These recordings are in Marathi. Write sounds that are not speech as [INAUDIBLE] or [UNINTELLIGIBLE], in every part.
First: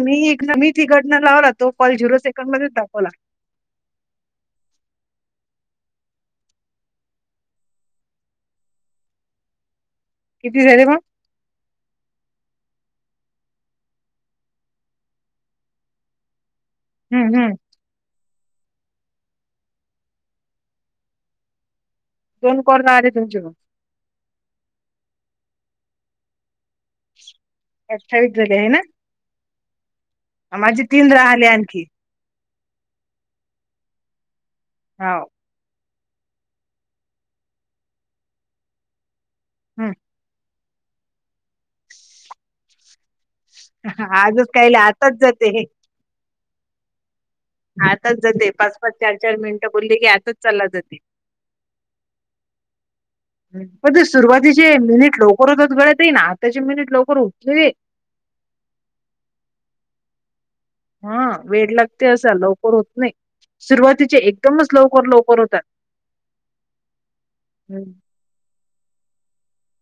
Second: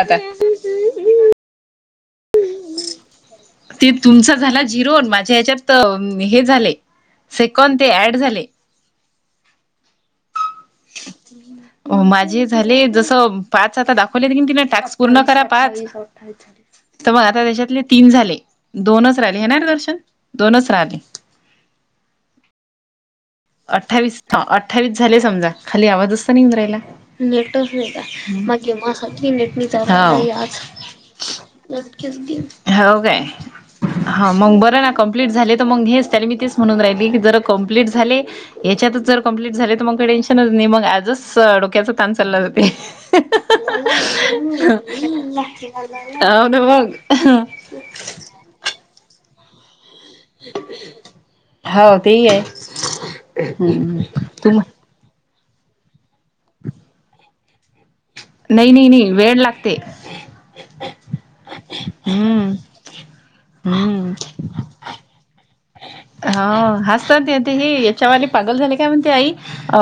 आता मी एक मी तिकडनं लावला तो कॉल झिरो सेकंड मध्येच दाखवला ते तुमचा झाला झिरो माझ्या ह्याच्यात हे झालेय सेकंद ते ॲड झाले. किती झाले मग [UNINTELLIGIBLE] माझे झाली जस पाच आता दाखवले की आता तिने टास्क पूर्ण करा पाच [UNINTELLIGIBLE] तर मग हम्म आता हम्म त्यांच्यातले तीन झाले दोनच राहिले हेणारे दर्शन दोनच राहिले दोन कोरोना आली तुमची मग अठ्ठावीस अठ्ठावीस झाले समजा खाली आवाज असत नाही इंद्रायला [UNINTELLIGIBLE] हो अठ्ठावीस झाले आहे ना माझे तीन राहिले आणखी काय हा मग बर ना हो कंपलीट झाले तर मग हे मी ते म्हणून राहिली की जर कंप्लीट झाले याच्यातच जर कंप्लीट झाले तर हम्म मग काही टेन्शनच नाही मग आजच [INAUDIBLE] डोक्याच काम चाललं ते आजच काय ला तच जाते आ न बघ हा आताच जाते पाच पाच चार चार मिनिट बोलली की आतच चालला जाते हो तेही आहे पण हम्म. ते तुम सुरुवातीचे मिनिट लवकरतच गळेत आहे ना आताची मिनिट लवकर होत नाय नाही नाही नाही वेळ लागते हा वेळ लागते असा हम्म. लवकर होत नाही हम्म. सुरुवातीचे एकदमच लवकर लवकर होतात ह हसत ते ते हे हम्म. याच्यावरली पागल झाले काय म्हणते आई अ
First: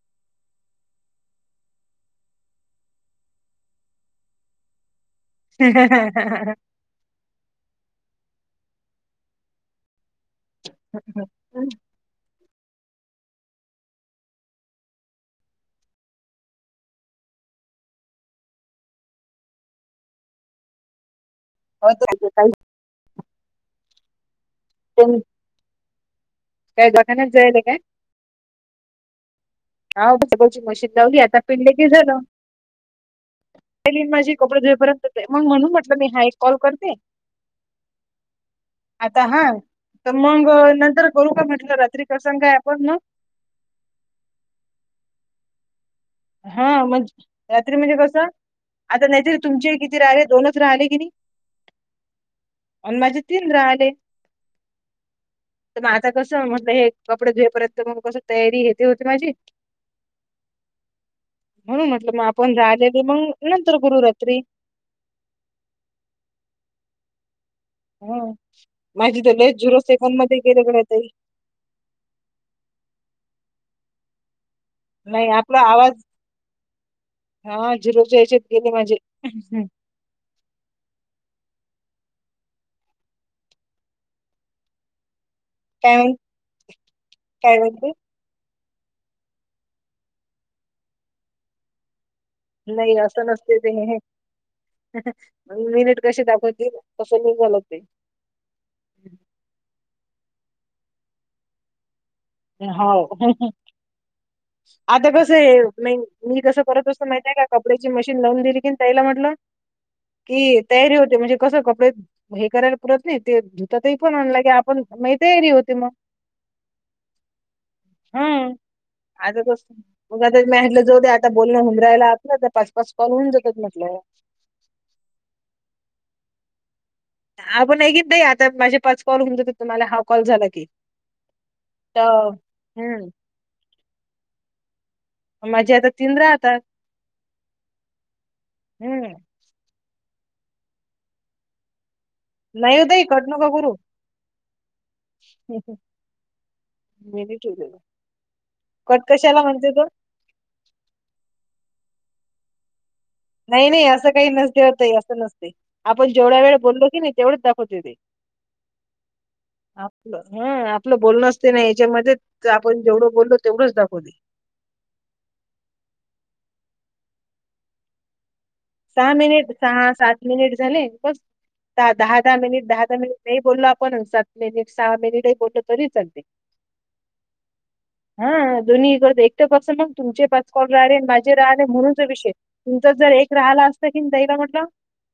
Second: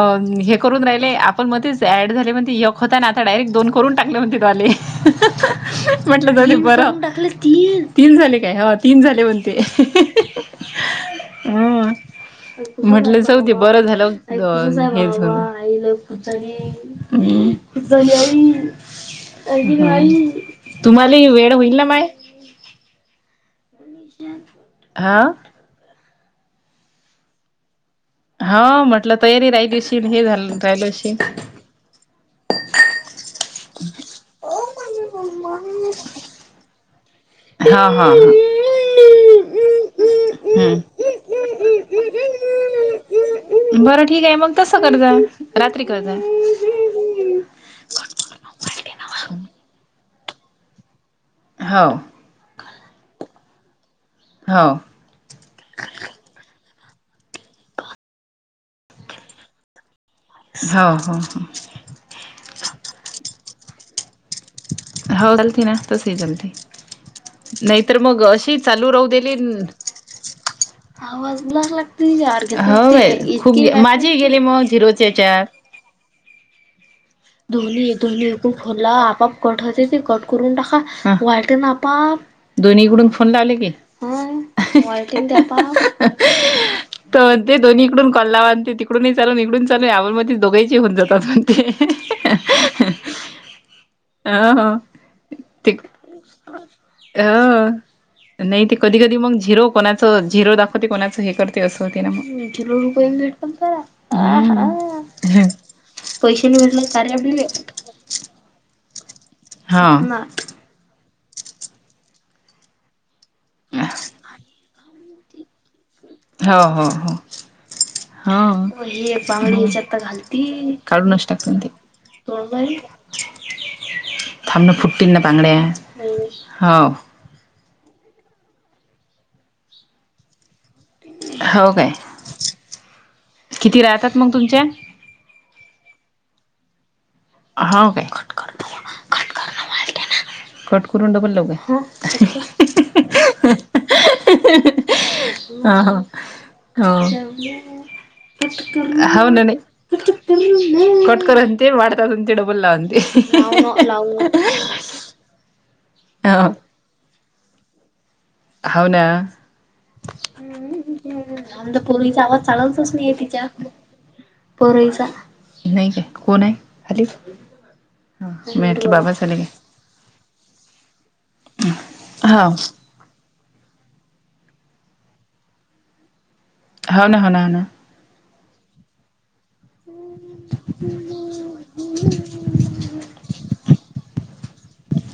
हे करून राहिले आपण मध्येच ऍड झाले म्हण यक होता ना आता डायरेक्ट दोन करून टाकले म्हणतेले म्हटलं बरा [UNINTELLIGIBLE] टाकलं ती तीन झाले काय ह तीन झाले बोलते [UNINTELLIGIBLE] [UNINTELLIGIBLE] म्हटलं जाऊदे बर झालं हो तेच ना [UNINTELLIGIBLE] [UNINTELLIGIBLE] तुम्हाला वेड [UNINTELLIGIBLE] [UNINTELLIGIBLE] हा. काय डोकानात जायला काय हा म्हटलं तयारी राहिलीस हा [UNINTELLIGIBLE] मशीन लावली आता पिले की झालं [UNINTELLIGIBLE] माझे कपडे धुएपर्यंत मग म्हणून म्हटलं मी हा एक कॉल करते [UNINTELLIGIBLE] आता हा तर मग हम्म नंतर करू का म्हटलं रात्री कस काय आपण मग बरं ठीक आहे मग तसं करुया रात्री करते हा म रात्री म्हणजे कसं आता नाहीतर तुमचे किती राहिले, दोनच राहिले कि नाही हा. आणि माझे तीन राहिले हा. तर मग आता कसं म्हटल हे कपडे धुएपर्यंत मग कस तयारी येथे होत राहिली हा हा हा. म्हणून म्हटलं मग आपण राहिलेले मग नंतर करू रात्री हो गलती ना तसही गलती नाहीतर मग हं. अशी चालू राहू माझी देली. तर लय झिरो सेकंद मध्ये गेले गड्या ताई आवाज [UNINTELLIGIBLE] [UNINTELLIGIBLE] हो खूप माझे गेले मग झिरोच्या नाही याच्यात आपला आवाज हा धोनी झिरोच्या धोनी एक याच्यात खूप गेले खोलला माझे आपाआप कट होते ते कट करून टाका वाट ना पाप. दोन्हीकडून फोन लावले की. हा काय म्हणते [UNINTELLIGIBLE] पण ते काय म्हणते? दोन्हीपण कलावान ते तिकडूनही चालून इकडून चालून यावमध्ये दोघईची होऊ जातात पण ते नाही असं नसते ते म्हणे हा हा. म मिनिट कशी दाखवतील तसं मी झाल ह ते नाही ते कधी कधी मग झिरो कोणाच झिरो दाखवते कोणाचं हे करते असं होते ना मग हो [UNINTELLIGIBLE] म मी पैसे नि कसं भेटला करत असतो कार्य माहितीय आहे दिले का कपड्याची मशीन लावून दिली कीन त्याईला म्हटलं हा की तयारी होते म्हणजे कसं कपडे हे करायला पुरत नाही ते धुतातही पण के आपण माझी तयारी होती मग हो हो हो. हा हेच्या आता कस आता मग घालती मी म्हटलं जाऊ दे काढूनच आता टाकून बोलणं ते होऊन राहिलं आपलं पाच पाच कॉल होऊन जातात म्हटलं थांबणं फुट्टतीलन ना बांगड्या हो आपण एकऐी द आता माझे पाच कॉल होऊन जातात तुम्हाला हाव कॉल झाला की हो काय तर हम्म किती राहतात मग तुमच्या माझे आता तीन राहतात होा काय कट करण हं. खटण कट करून डबल लाव का नाहीय होदय कटन कागुू ह हो मी नाही ठेवलेलं. कट हव कशाला न नाही म्हणते तो? कटकररंत वातारंतडबल अंत नाही नाही असं काही नसतेवता असं नसते आपण जेवढा वेळ बोललो की नाही तेवढंच दाखवतो ते हो ना आपलं हा आपलं बोलणंच ते नाही आमच्या याच्यामध्ये पोरीचा आवाज आपण जेवढं बोललो तेवढंच दाखव दे परायचा नाही काय कोण आहे खालीच हाम सहा मिनिट सहा सात मिनिट झाले द दहा दहा हा मिनिट दहा दहा मिनिट नाही बोललो आपण सात मिनिट सहा मिनिटही बोललो तरी चालते हो ना हो ना हो ना हा दोन्ही करत एक तर कस मग तुमचे पाच कॉलर माझ राह म्हणून विषय तुमच जर एक राहाला असत की दैवा म्हटलं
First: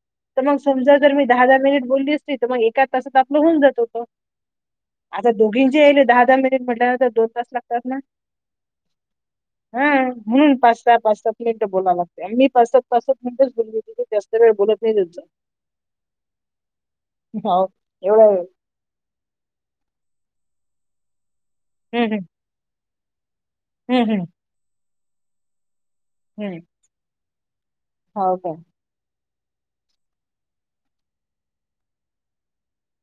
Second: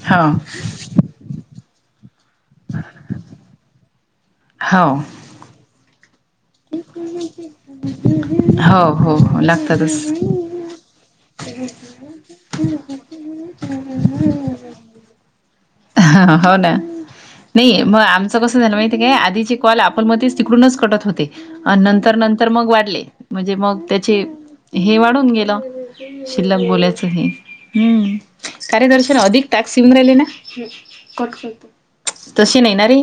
हां तर मग समजा जर मी दहा दहा मिनिट बोलली असती तर मग एका तासात आपलं होऊन जात होतो हो आता दोघींचेयले दहा दहा दोन त हो हो हो लागतातच म्हणून पाच सात मिनिटं बोव लागते आणि मी पाच सात पाच सात मिटच बोल जास्त वेळ बोलत नाही ह हो ना हो नाही मग एवढा आमचं वेळ कसं झालं माहि य आधीचे कॉल आपण मध्येच तिकडूनच कटत होते आणि हम्म नंतर हम्म नंतर मग वाढले म्हणजे मग हम्म त्याचे हम्म हे वाढून गेलं हम्म शिल्लक बोलायचं हे हम्म हो काय कार्यदर्शन अधिक टाॅक् सिम राल ना तशी नाही ना रे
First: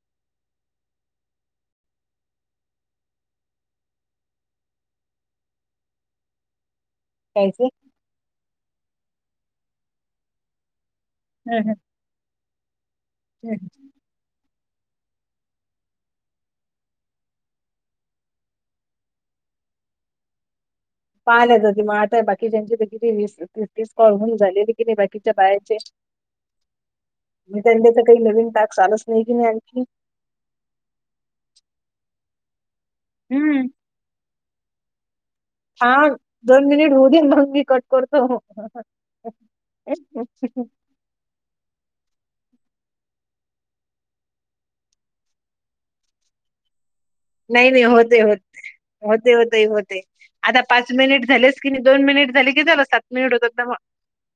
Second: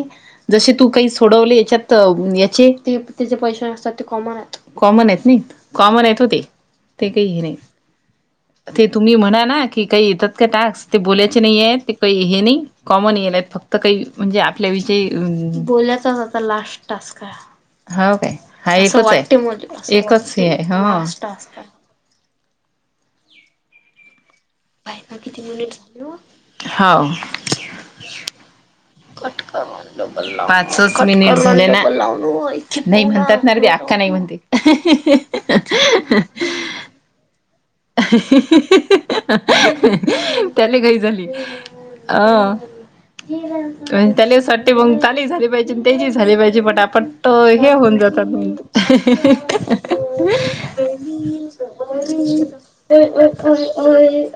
जसे तू काही सोडवले याच्यात याचे ते त्याचे पैसे असतात ते कॉमन आहेत कॉमन आहेत ना कॉमन आहेत हो ते ते काही हे कायचे नाही ते तुम्ही म्हणा ना की काही येतात का टास्क ते बोलायचे हम्म नाही आहे हम्म ते काही हे नाही कॉमन येल आहेत हम्म फक्त काही म्हणजे आपल्याविषयी बोल्याचाच आता लास्ट टस् का हो काय हा एकच आहे एकच आहे हो पानय ज त म आताय बाकी ज्यांचीीस कळून झाली बा किती झा हो मी त्यांच्या काही नवीन टास्क आलाच पाच मट झा नाही म्हणतात ना हम्म तेी अक्का नाही म्हणते हा दोन मिनिट होऊ दे महगी कट हम्म ही करतो. ही ही ही हा हा ही ही ही त्याले घाई झाली अ त्यासाठीट मग त्याली झाली पाहिजे त्याची झाली पाहिजे फटा फट. त नाही हे नाही होऊन होते जातात होते हम्म होते होते होते. आता पाच मिनिट झालेच की नाही, दोन मिनिट झाले की झालं सात हम्म मिनिट होतात ना मग हम्म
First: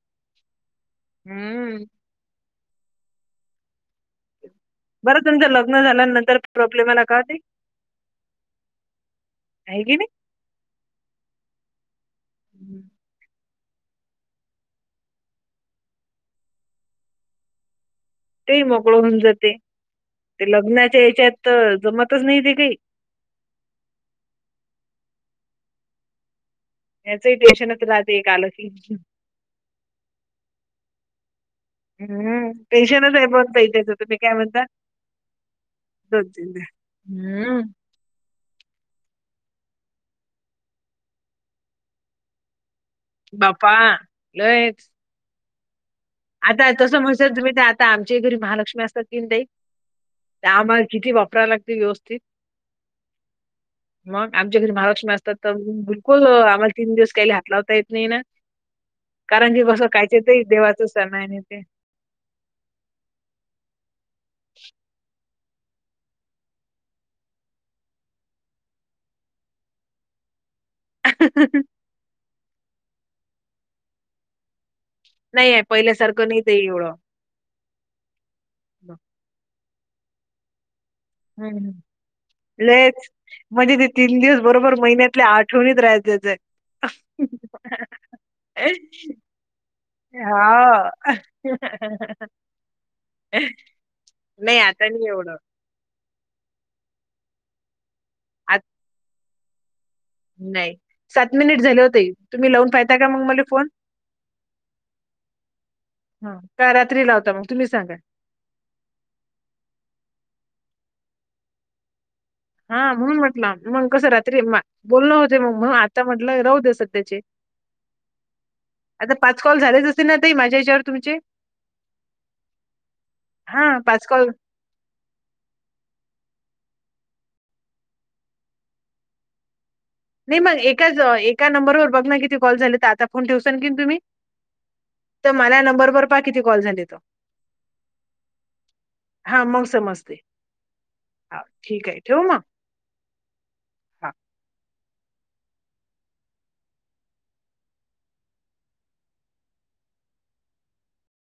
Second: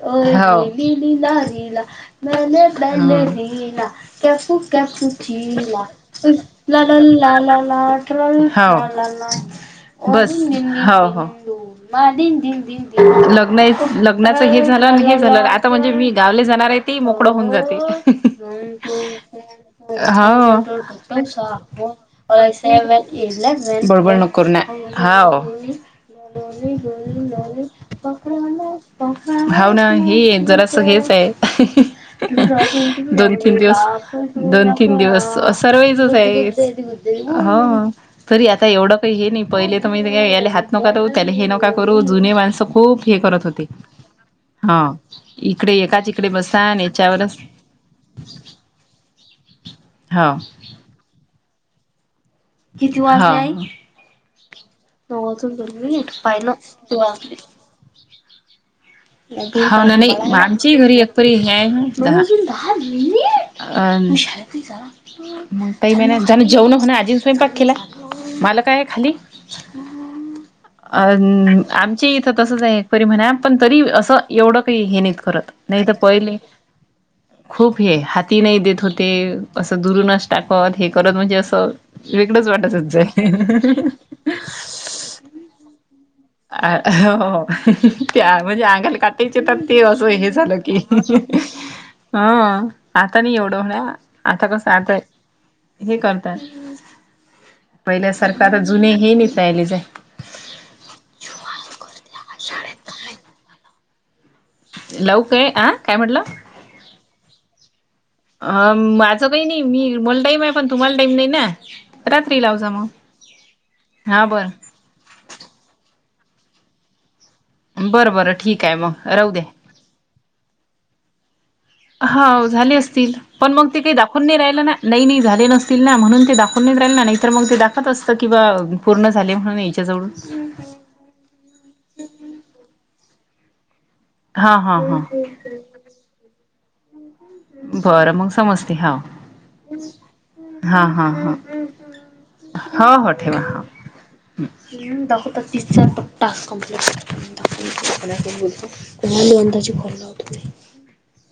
अ अ. अ िला लिला हम्म. [INAUDIBLE] मैने पले झला कपू कॅपू बरं तुमचं लग्न झाल्यानंतर िला प्रॉब्लेम आला डल का ते ला लाल आहे की नाही. हो मा दि दिन दि लग्न लग्नाच हे झालं आणि हे झालं आता म्हणजे मी गावले जाणार आहे ते मोकडं होऊन जाते ते मोकळ होऊन जाते. हा ते लग्नाच्या याच्यात तर त जमतच नाही ओला ते काही. म [INAUDIBLE] बळबळ नक ना हाव [INAUDIBLE] याच देश [INAUDIBLE] भावना हे जरास हेच आहे [INAUDIBLE] हम्म टेन्शनच आहे दोन पण तीन ताई दिवस त्याचं तुम्ही काय म्हणता. दोन तीन दिवस सरवाईचच दोन आहे तीन [INAUDIBLE] हम्म हा. तरी आता एवढं काही हे नाही पहिले तर म याला हात नका करू त्याला हे नका करू जुने माणसं खूप हे करत होते बापा हा लयच. इकडे एकाच इकडे बसा आता आणि तसं म्हणस याच्यावरच तुम्ही ते आता आमच्या घरी महालक्ष्मी असतात की ना ताई. हा त्या आम्हाला किती वापरायला लागतील व्यवस्थित. किती वाजले आई. मग आमच्या घरी महालक्ष्मी नऊ असतात तर वाजून दोन मिनिट भुलकूल पाहिलं आम्हाला तीन किती दिवस काहीली वाजले हात लावता येत नाही ना. कारण की हो कसं ना नाही कायचे ते मामची [INAUDIBLE] देवाचं घरी सण आहे अकबरी ना ते. है अ [INAUDIBLE] मग काही महि जण जेवण हो ना आजीन स्वयंपाक केला माल का आहे खाली. हम् [UNINTELLIGIBLE] अ आमचे इथं तसंच आहे एक परी म्हणा पण तरी असं एवढं काही हे नाही का करत आहे नाही तर पहिल्यासारखं पहिले. नाही ते एवढं. खूप हे हाती नाही देत होते असं दुरुूनष्ट टाकत हे करत म्हणजे हं, असं हं. वेगळंच लयच वाटतचय. ठोणीत राहायचंय. अ हो त्या म्हजे आगल काट ते तर ते असं हे झालं की हां. ह आता नाही एवढं होण्या नाही आता नाही एवढं. हे करतात पहिल्यासारखं आता जुने हे नियलेच. नाही सात मिनिट झाले होते तुम्ही लावून पाहता का मग मला फोन. लवकय अं काय म्हटलं हं. का रात्री लावता मग तुम्ही सांगा? अ माझं काही नाही मी मला टाईम आहे पण तुम्हाला टाईम नाही ना. रात्री लावजा. मग हा म्हणून म्हटलं मग कसं हा रात्री बरं बोलण होते मग आता म्हटलं राहू दे सध्याचे. बरं बरं ठीक आहे मग आता राहू पाच द्या कॉल झालेच असतील ना ताई माझ्या हच्यावर तुमचे. हा झाली असतील पण मग हां, ती काही दाखवून कॉल नाही राहिला ना. नाही नाही झाले नसतील ना म्हणून ते दाखवून नाहीेत राहील ना नाहीतर मग ते दाखत असतं किंवा पूर्ण झाले म्हणून याच्याजवळून. नाही मग एकाच एका नंबरवर बघ ना किती कॉल झाले. तर आता फोन ठेवसा कीन तुम्ही. हा हा हा तर मला या नंबरवर पहा किती कॉल झाले त बरं मग समजते हा. हा हा. हा ठीक आहे. ठेव मग. ह हो ठेवा ह. दख तर तीस चार टास्क कमप्लट कर बोलत [INAUDIBLE] कोल अंदाजी खलावतुमही